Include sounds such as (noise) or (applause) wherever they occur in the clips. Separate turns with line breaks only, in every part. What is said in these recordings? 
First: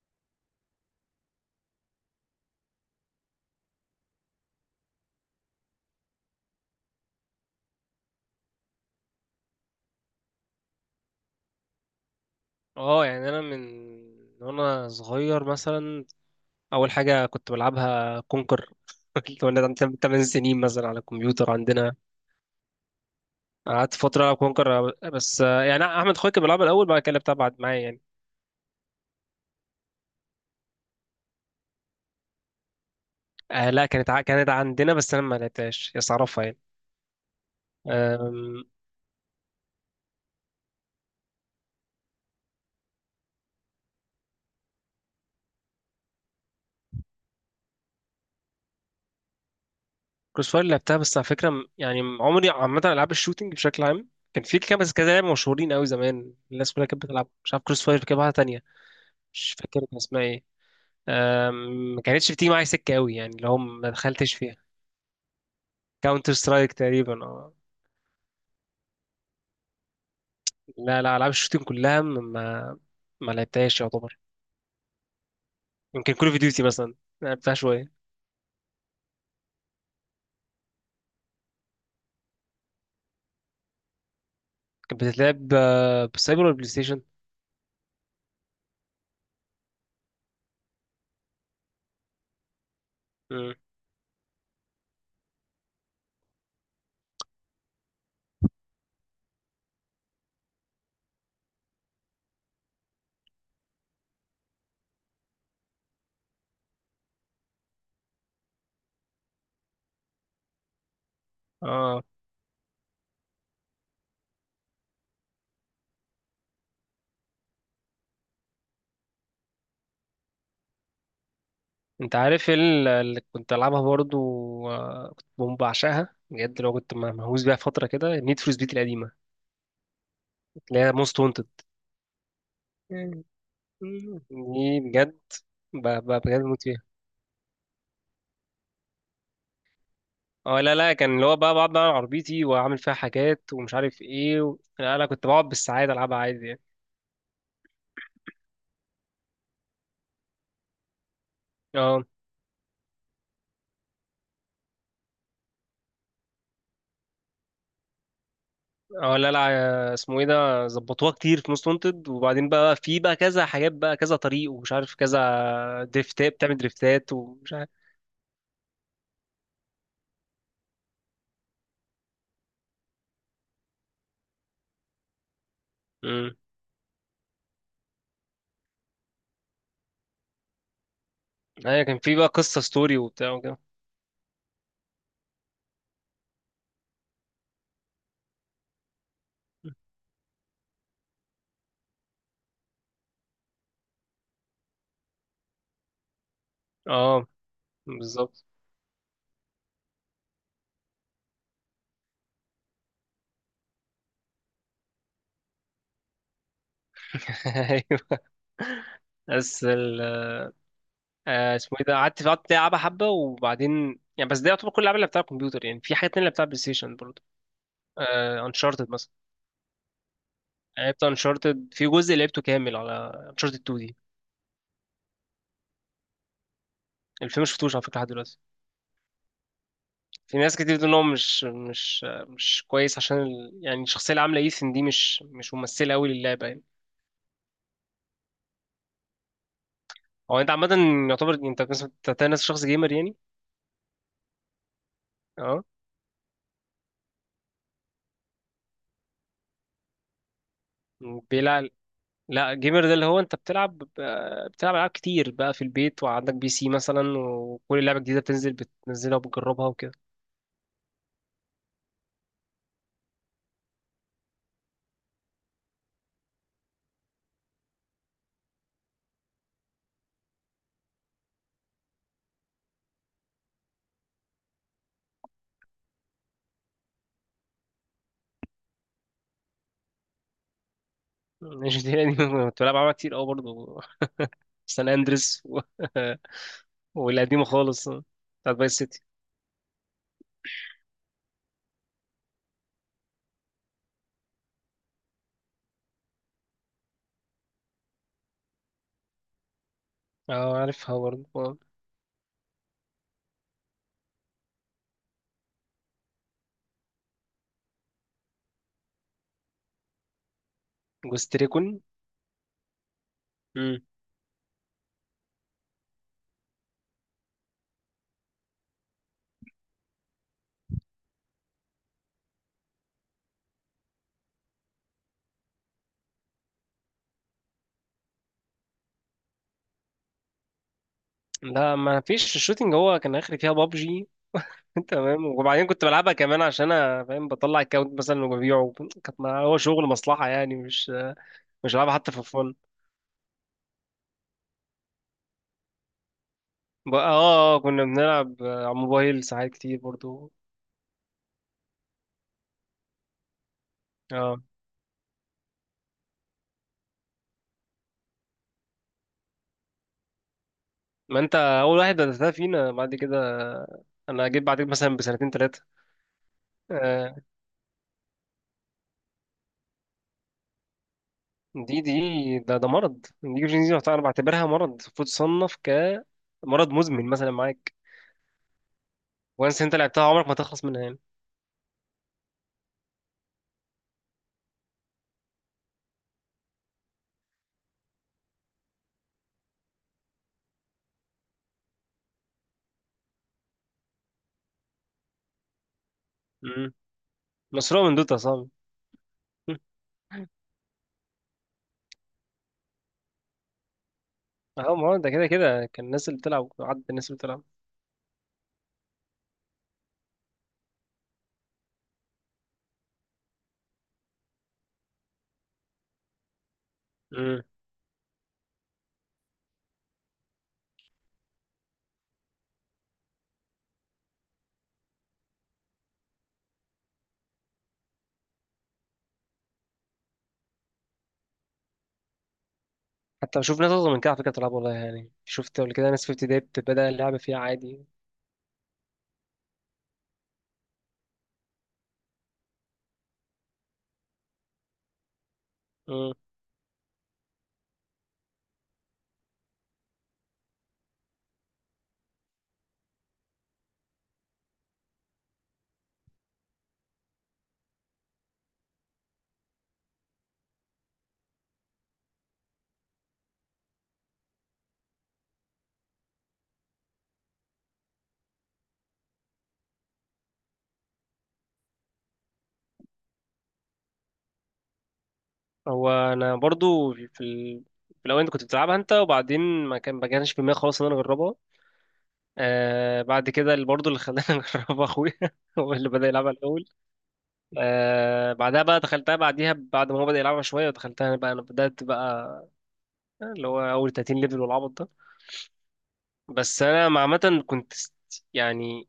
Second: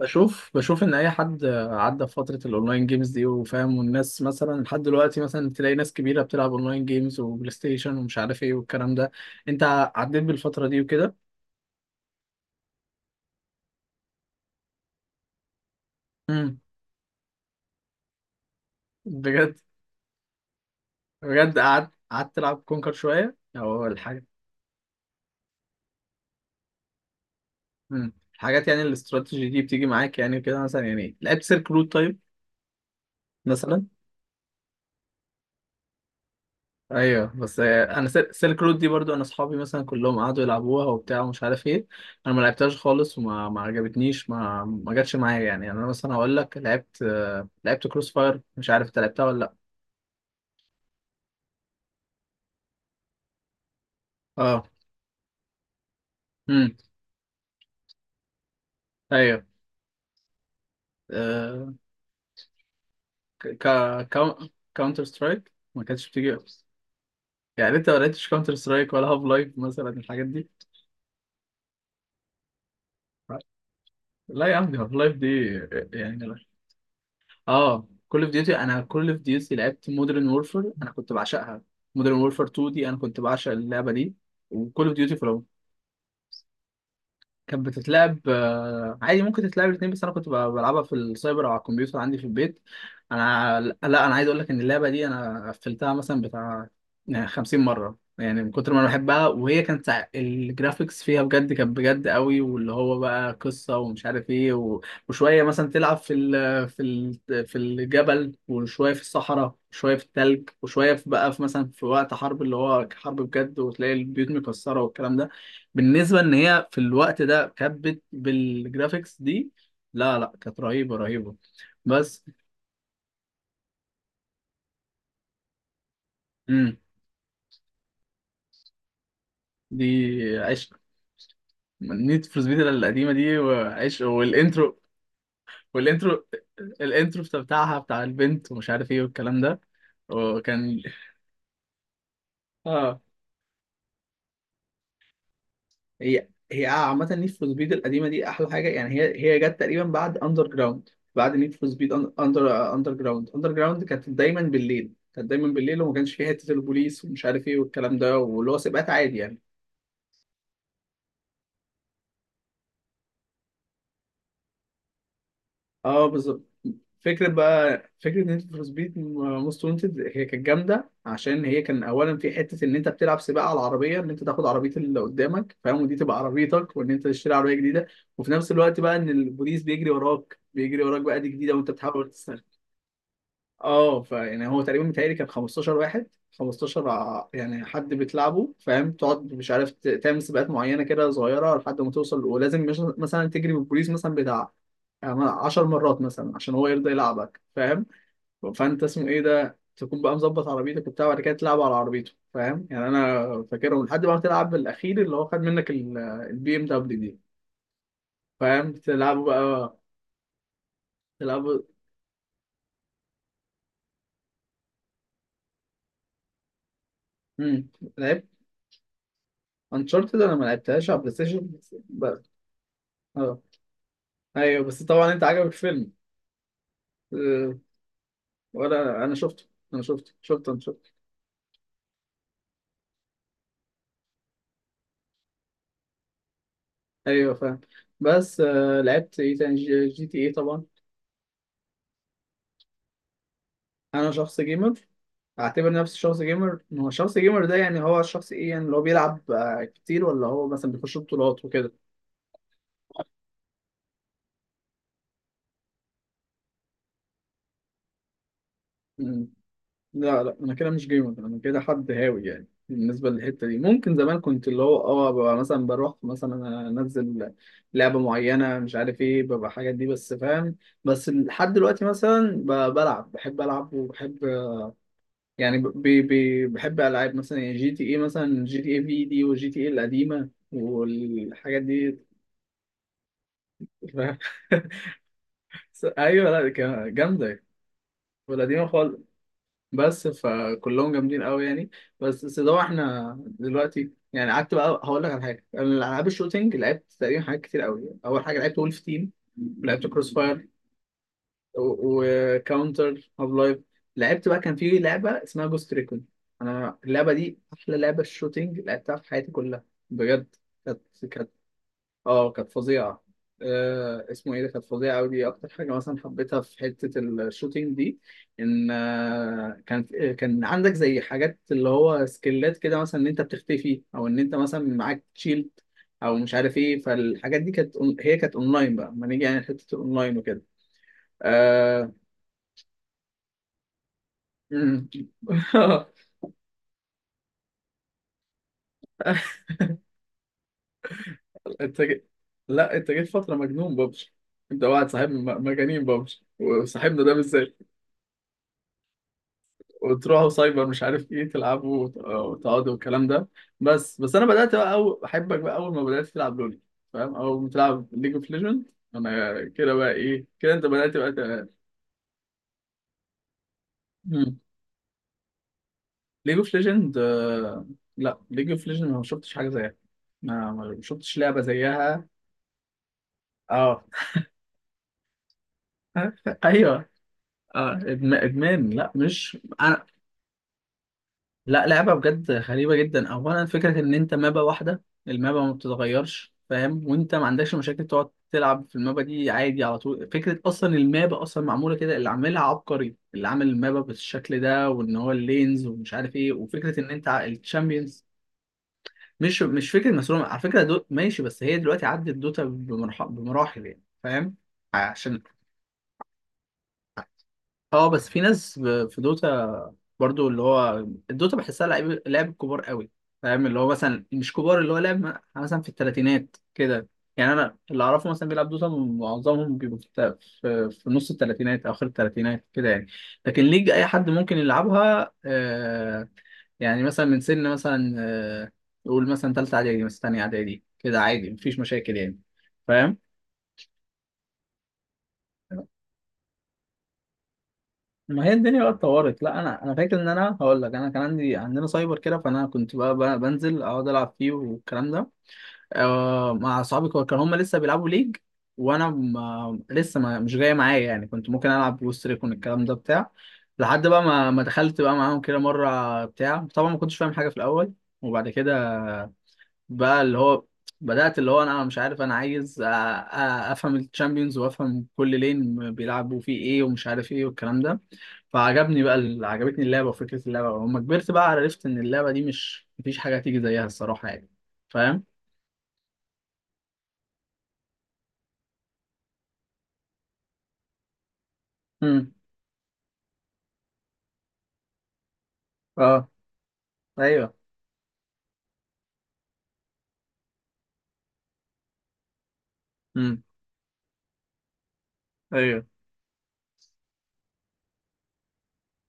بشوف ان اي حد عدى في فتره الاونلاين جيمز دي وفاهم، والناس مثلا لحد دلوقتي مثلا تلاقي ناس كبيره بتلعب اونلاين جيمز وبلاي ستيشن ومش عارف ايه والكلام ده. انت عديت بالفتره دي وكده؟
اه، يعني انا من وانا صغير مثلا
امم
اول حاجه كنت بلعبها كونكر. (laughs)
بجد؟
وانا عندي 8 سنين مثلا على الكمبيوتر
بجد قعدت
عندنا.
قعدت تلعب كونكر شويه او
قعدت فتره
الحاجه؟
العب كونكر، بس يعني احمد اخويا كان بيلعبها الاول، بعد كده لعبتها بعد معايا يعني.
الحاجات يعني الاستراتيجي دي بتيجي معاك يعني كده مثلا؟ يعني لعبت سيرك رود طيب
آه
مثلا؟
لا، كانت عندنا بس انا ما لعبتهاش، بس اعرفها يعني.
ايوه، بس انا سيلك رود دي برضو انا اصحابي مثلا كلهم قعدوا يلعبوها وبتاع ومش عارف ايه. انا ما لعبتهاش خالص، وما ما عجبتنيش، ما جاتش معايا يعني. يعني انا مثلا هقول لك لعبت لعبت كروس فاير، مش عارف انت لعبتها ولا لا.
كروس فاير لعبتها، بس على فكره يعني عمري عامه العاب الشوتينج بشكل عام كان في
اه.
كام بس كذا لعبه مشهورين قوي زمان، الناس
امم.
كلها كانت بتلعب، مش عارف كروس فاير كده واحده تانيه،
ايوه.
مش فاكر كان اسمها ايه.
آه،
ما كانتش بتيجي معايا سكه قوي، يعني
ك
اللي هو ما دخلتش
ك-
فيها.
كاونتر سترايك ما كانتش بتيجي؟
كاونتر سترايك تقريبا، اه.
يعني انت ما لعبتش كاونتر سترايك ولا هاف لايف مثلا الحاجات دي؟
لا لا، العاب الشوتينج كلها ما لعبتهاش يعتبر.
لا يا عم دي هاف لايف دي
يمكن
يعني.
كول اوف ديوتي مثلا، لعبتها
اه،
شويه.
كول اوف ديوتي، انا كول اوف ديوتي لعبت مودرن وورفير، انا كنت بعشقها. مودرن وورفير 2 دي انا كنت بعشق اللعبه دي، وكول اوف
كانت
ديوتي
بتتلعب بالسايبر ولا بلاي ستيشن؟
كانت بتتلعب. عادي ممكن تتلعب الاثنين، بس انا كنت بلعبها في السايبر او على الكمبيوتر عندي في البيت.
مم.
انا، لا انا عايز اقول لك ان اللعبه دي انا قفلتها مثلا بتاع يعني 50 مره، يعني من كتر ما انا بحبها. وهي كانت الجرافيكس فيها بجد كانت بجد قوي، واللي هو بقى قصه ومش عارف ايه و وشويه مثلا تلعب في الجبل، وشويه في الصحراء، وشويه في التلج، وشويه في بقى في مثلا في
اه،
وقت حرب، اللي هو حرب بجد، وتلاقي البيوت مكسره والكلام ده. بالنسبه ان هي في الوقت ده كانت بالجرافيكس دي، لا لا كانت رهيبه رهيبه.
انت
بس
عارف اللي كنت العبها برضو، كنت بقوم بعشقها بجد لو
امم
كنت مهووس بيها فتره كده، نيد فور سبيد القديمه
دي عشق.
اللي هي موست وانتد
نيد فور سبيد القديمه
دي،
دي، وعشق والانترو،
بجد
والانترو،
بجد بموت فيها.
الانترو بتاعها بتاع البنت ومش عارف ايه والكلام ده.
اه لا
وكان،
لا، كان اللي هو بقى بقعد بقى على عربيتي واعمل فيها
اه
حاجات ومش عارف ايه و لا لا كنت بقعد بالساعات العبها
هي
عادي يعني.
هي عامة نيد فور سبيد القديمة دي أحلى حاجة يعني. هي جت تقريبا بعد أندر جراوند. بعد نيد فور سبيد
اه
أندر جراوند، أندر جراوند كانت دايما بالليل، كانت دايما بالليل، وما كانش فيها حتة البوليس ومش عارف إيه والكلام ده، واللي هو سباقات عادي
اه، لا
يعني.
لا، اسمه ايه ده، ظبطوها كتير في موست وانتد، وبعدين بقى في بقى كذا حاجات بقى كذا طريق ومش عارف كذا،
أه
دريفتات
بالظبط.
بتعمل دريفتات
فكرة
ومش عارف.
بقى، فكرة نيد فور سبيد موست وانتد هي كانت جامدة عشان هي كان أولا في حتة إن أنت بتلعب سباق على العربية، إن أنت تاخد عربية اللي قدامك فاهم، ودي تبقى
امم
عربيتك، وإن أنت تشتري عربية جديدة. وفي نفس الوقت بقى إن البوليس بيجري وراك، بيجري وراك بقى دي جديدة، وأنت
ايوه، كان
بتحاول.
في بقى قصة ستوري وبتاع وكده.
اه، فيعني هو تقريبا متهيألي كان 15 واحد، 15 يعني حد بتلعبه فاهم، تقعد مش عارف تعمل سباقات معينه كده صغيره لحد ما توصل، ولازم مش مثلا تجري بالبوليس مثلا بتاع يعني 10 مرات مثلا عشان هو يرضى
اه
يلعبك فاهم.
بالظبط.
فانت اسمه ايه ده تكون بقى مظبط عربيتك وبتاع، وبعد كده تلعب على عربيته فاهم. يعني انا فاكرهم لحد ما تلعب بالاخير اللي هو خد منك البي ام دبليو دي،
(laughs) ايوه.
فاهم؟ تلعبوا
بس
بقى،
ال
تلعبوا.
اسمه ايه ده، قعدت العبها حبه وبعدين يعني، بس ده يعتبر كل الالعاب اللي بتاع الكمبيوتر، يعني في حاجات تانية اللي بتاع بلاي ستيشن برضه.
امم. لعبت
انشارتد،
انشارتد، انا ما لعبتهاش على
لعبت
بلاي ستيشن
انشارتد في جزء
بقى.
لعبته كامل على انشارتد 2 دي.
ايوه بس طبعا انت عجبك الفيلم؟
الفيلم ما
أه،
شفتوش على فكره لحد دلوقتي.
ولا انا شفته، انا شفته،
في
شفته
ناس
انا
كتير بتقول
شفته
ان هو مش كويس، عشان يعني الشخصيه اللي عامله ايثن دي مش ممثله قوي للعبه يعني.
ايوه فاهم. بس لعبت ايه تاني؟ جي تي ايه
هو انت
طبعا.
عامه، يعتبر انت مثلا بتتنس شخص جيمر يعني؟
انا شخص جيمر،
اه
اعتبر نفسي شخص جيمر. ما هو الشخص جيمر ده يعني هو الشخص ايه يعني؟ اللي هو بيلعب كتير، ولا هو مثلا بيخش بطولات
بيلعب. لا، جيمر ده اللي هو انت بتلعب، بتلعب العاب كتير بقى في البيت، وعندك بي سي مثلا، وكل لعبه جديده بتنزل بتنزلها
وكده؟
وبتجربها وكده.
لا لا انا كده مش جيمر، انا كده حد هاوي يعني. بالنسبه للحته دي ممكن زمان كنت اللي هو اه ببقى مثلا بروح مثلا انزل لعبه معينه مش عارف ايه، ببقى الحاجات دي بس، فاهم. بس لحد دلوقتي مثلا بلعب، بحب العب وبحب يعني ب بحب العاب مثلا يعني جي تي اي، مثلا جي تي اي في دي وجي تي اي القديمه والحاجات
مش دي
دي.
يعني، (laughs) كنت بلعب العاب كتير قوي
(laughs)
برضه.
فاهم؟
سان اندريس و
ايوه لا
(laughs) والقديمة
جامده،
خالص، بتاعت
والقديمه
باي
خالص.
سيتي.
بس فكلهم جامدين قوي يعني. بس سيدو احنا دلوقتي يعني قعدت بقى هقول لك على حاجه. انا العاب الشوتينج لعبت تقريبا حاجات كتير قوي. اول حاجه لعبت وولف تيم، ولعبت كروس فاير،
اه عارفها برضه.
وكاونتر هاف لايف، لعبت بقى كان في لعبه اسمها جوست ريكون. انا اللعبه دي احلى لعبه شوتينج لعبتها في حياتي كلها، بجد. كانت كانت
جوست ريكون.
اه كانت فظيعة.
مم.
آه اسمه ايه ده كانت فظيعة أوي. دي أكتر حاجة مثلا حبيتها في حتة الشوتينج دي. إن آه كانت كان عندك زي حاجات اللي هو سكيلات كده، مثلا إن أنت بتختفي، أو إن أنت مثلا معاك شيلد، أو مش عارف ايه. فالحاجات دي كانت هي كانت أونلاين بقى، ما نيجي يعني حتة الأونلاين وكده.
لا
آه...
ما فيش الشوتينج، هو كان اخري فيها بابجي. (laughs)
مم.
تمام وبعدين كنت
(laughs)
بلعبها كمان عشان انا فاهم بطلع الكاونت مثلا وببيعه، كانت ما هو شغل مصلحة يعني، مش
انت
بلعبها
جي-
حتى في فن.
لا انت جيت فترة مجنون ببجي. انت واحد صاحبنا مجانين ببجي، وصاحبنا
بقى
ده
اه،
بالذات.
كنا بنلعب على الموبايل ساعات كتير
وتروحوا
برضو.
سايبر مش عارف ايه تلعبوا وتقعدوا والكلام ده. بس، بس انا
اه،
بدات بقى أو احبك بقى اول ما بدات تلعب لول، فاهم، او بتلعب ليج اوف ليجند. انا كده بقى ايه، كده انت بدات بقى
ما انت اول واحد بدأتها فينا بعد كده، انا
مم.
جيت بعدك مثلا بسنتين
ليج اوف ليجند
ثلاثة.
لا ليج اوف ليجند ما شفتش حاجه زيها، ما شفتش لعبه
دي دي
زيها.
ده ده مرض النيوروجينيزي،
اه.
أنا بعتبرها مرض المفروض تصنف
(laughs)
كمرض
ايوه.
مزمن مثلا
اه
معاك،
ادمان، لا مش
وانس انت
انا،
لعبتها عمرك ما تخلص منها يعني.
لا. لعبة بجد غريبة جدا. أولا فكرة إن أنت مابا واحدة، المابا ما بتتغيرش، فاهم، وأنت ما عندكش مشاكل تقعد تلعب في المابا دي عادي على طول. فكرة أصلا المابا أصلا معمولة كده، اللي عاملها عبقري، اللي عامل المابا بالشكل ده، وإن هو اللينز ومش عارف إيه،
امم
وفكرة إن أنت
مسروقة من
الشامبيونز.
دوتا صعب.
مش
مم.
مش فكرة مسروقة على فكرة، ماشي، بس هي دلوقتي عدت دوتا بمراحل يعني، فاهم.
اهو، ما هو ده
عشان
كده كده كان الناس اللي بتلعب عدد الناس اللي بتلعب.
اه بس في ناس في دوتا، برضو اللي هو الدوتا بحسها لعيب لعب كبار قوي، فاهم اللي هو مثلا مش كبار، اللي هو لعب مثلا في الثلاثينات كده. يعني
امم
انا اللي اعرفه مثلا بيلعب دوتا معظمهم بيبقوا في في نص الثلاثينات، اخر الثلاثينات كده يعني. لكن ليج اي حد ممكن يلعبها. يعني مثلا من سن مثلا نقول مثلا ثالثه اعدادي، مثلا ثانيه اعدادي كده عادي، مفيش مشاكل يعني، فاهم.
حتى بشوف ناس اصغر من كده على فكرة بتلعب، والله يعني شفت قبل كده ناس في ابتدائي بتبدأ اللعبة فيها عادي.
ما هي الدنيا بقى اتطورت. لا انا فاكر ان انا هقول لك انا كان عندي، عندنا سايبر كده، فانا كنت بقى بنزل اقعد العب فيه والكلام ده.
امم
آه مع اصحابي كانوا هم لسه بيلعبوا ليج، وانا ما لسه ما مش جاي معايا يعني. كنت ممكن العب بوست ريكون الكلام ده بتاع، لحد بقى ما دخلت بقى معاهم كده مره بتاع، طبعا ما كنتش فاهم حاجه في الاول. وبعد كده بقى اللي هو بدأت اللي هو انا مش عارف انا عايز افهم الشامبيونز وافهم كل لين بيلعبوا فيه ايه ومش عارف ايه والكلام ده. فعجبني بقى عجبتني اللعبة وفكرة اللعبة. ولما كبرت بقى عرفت إن اللعبة دي مش، مفيش حاجة تيجي زيها الصراحة يعني، فاهم؟
هو انا برضو في في الاول انت كنت بتلعبها انت، وبعدين ما كانش في دماغي خالص ان انا اجربها.
امم.
بعد كده اللي برضه اللي خلاني (laughs) اجربها اخويا، هو اللي
اه.
بدأ يلعبها الاول.
ايوه.
بعدها بقى دخلتها بعديها، بعد ما هو بدأ يلعبها شوية دخلتها أنا بقى، أنا بدأت بقى
امم.
اللي هو أول 30 ليفل والعبط ده.
ايوه.
بس أنا عامة كنت يعني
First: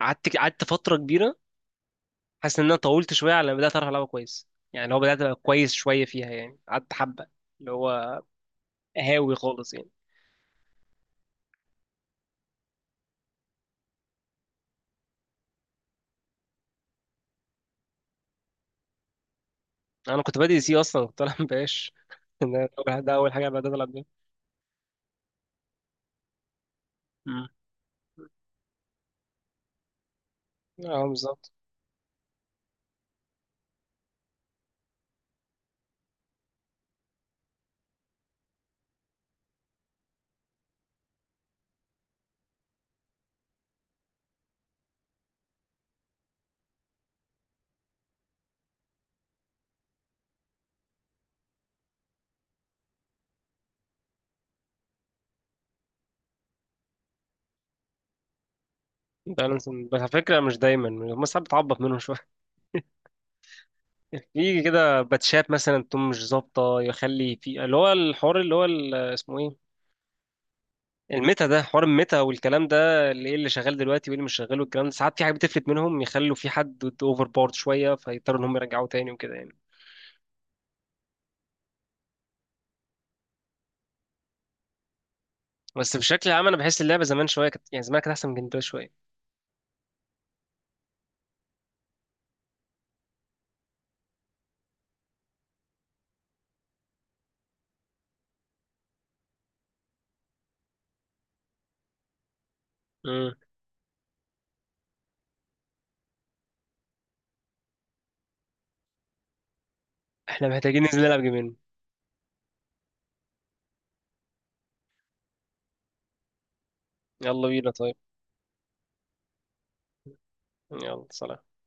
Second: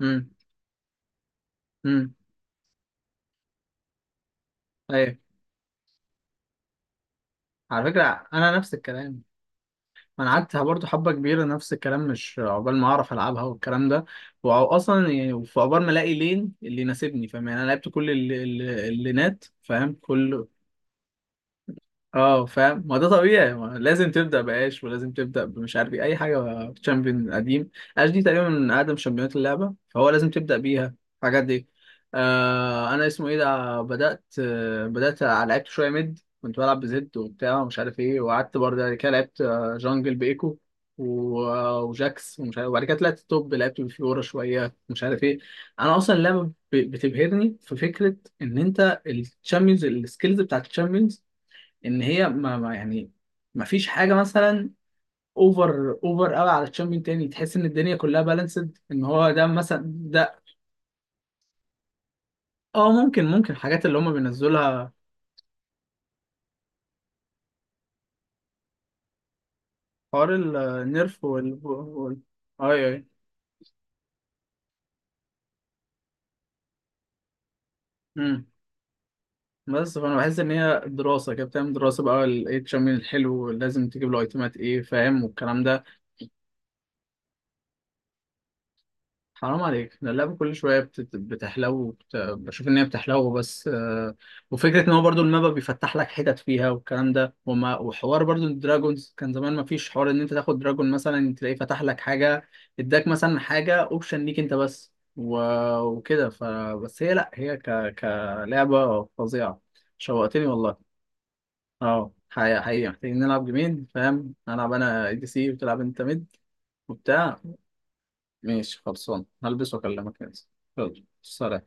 امم.
قعدت فترة كبيرة،
امم.
حاسس إن أنا طولت شوية على ما بدأت أعرف ألعبها كويس يعني، هو
ايوه.
بدأت أبقى كويس شوية فيها يعني قعدت حبة، اللي
على
هو
فكرة أنا نفس الكلام،
هاوي خالص يعني.
أنا قعدت برضه حبة كبيرة نفس الكلام، مش عقبال ما أعرف ألعبها والكلام ده. وأصلا يعني في عقبال ما ألاقي لين اللي يناسبني، فاهم يعني أنا لعبت كل اللينات، فاهم،
أنا كنت
كل.
بادئ سي، أصلا كنت ألعب باش. (laughs)
اه
ده
فاهم، ما
أول
ده
ده أول حاجة
طبيعي، ما
بدأت ألعب بيها.
لازم تبدا باش، ولازم تبدا بمش عارف ايه اي حاجه تشامبيون
أمم.
قديم. اش دي تقريبا من اقدم شامبيونات اللعبه، فهو لازم تبدا بيها
اه
الحاجات
بالظبط.
دي. انا اسمه ايه ده بدات بدات لعبت شويه ميد، كنت بلعب بزد وبتاع ومش عارف ايه، وقعدت برضه بعد كده لعبت جانجل بايكو و- آه، وجاكس ومش عارف. وبعد كده طلعت توب، لعبت بفيورا شويه مش عارف ايه. انا اصلا اللعبه بتبهرني في فكره ان انت الشامبيونز، السكيلز بتاعت الشامبيونز، ان هي يعني ما فيش حاجه مثلا اوفر قوي على تشامبيون تاني تحس ان الدنيا كلها بالانسد، ان هو ده
بالانس،
مثلا
بس على فكرة
ده.
مش دايما، بس ساعات بتعبط منهم شوية،
اه ممكن، ممكن الحاجات اللي هم
في
بينزلها،
كده باتشات مثلا تكون مش ظابطه يخلي في اللي هو الحوار اللي هو اسمه ايه،
حوار النيرف
الميتا ده، حوار الميتا والكلام
اي اي.
ده، اللي ايه اللي شغال دلوقتي وايه اللي مش شغال والكلام ده، ساعات في حاجات بتفلت منهم يخلوا في حد اوفر بورد شويه فيضطروا ان
امم.
هم يرجعوه تاني وكده يعني.
بس فانا بحس ان هي دراسه كده، بتعمل دراسه بقى ايه التشامبيون الحلو لازم تجيب له ايتمات ايه، فاهم، والكلام ده.
بس بشكل عام انا بحس اللعبه زمان شويه كانت، يعني زمان كانت احسن من كده شويه.
حرام عليك، ده اللعبة كل شوية بتحلو بشوف إن هي بتحلو، بس وفكرة إن هو برضو الماب بيفتح لك حتت فيها والكلام ده، وحوار برضو الدراجونز، كان زمان ما فيش حوار إن أنت تاخد دراجون مثلا تلاقيه فتح لك حاجة، إداك
امم
مثلا حاجة أوبشن ليك أنت بس، وكده بس هي لأ هي كلعبة فظيعة. شوقتني
احنا محتاجين
والله.
ننزل نلعب جيمين.
أه حقيقة، حقيقة محتاجين نلعب جيمين، فاهم، ألعب أنا دي سي وتلعب أنت ميد وبتاع.
يلا بينا طيب.
ماشي خلصان، هلبس واكلمك يا زين. يلا
يلا سلام.
سلام.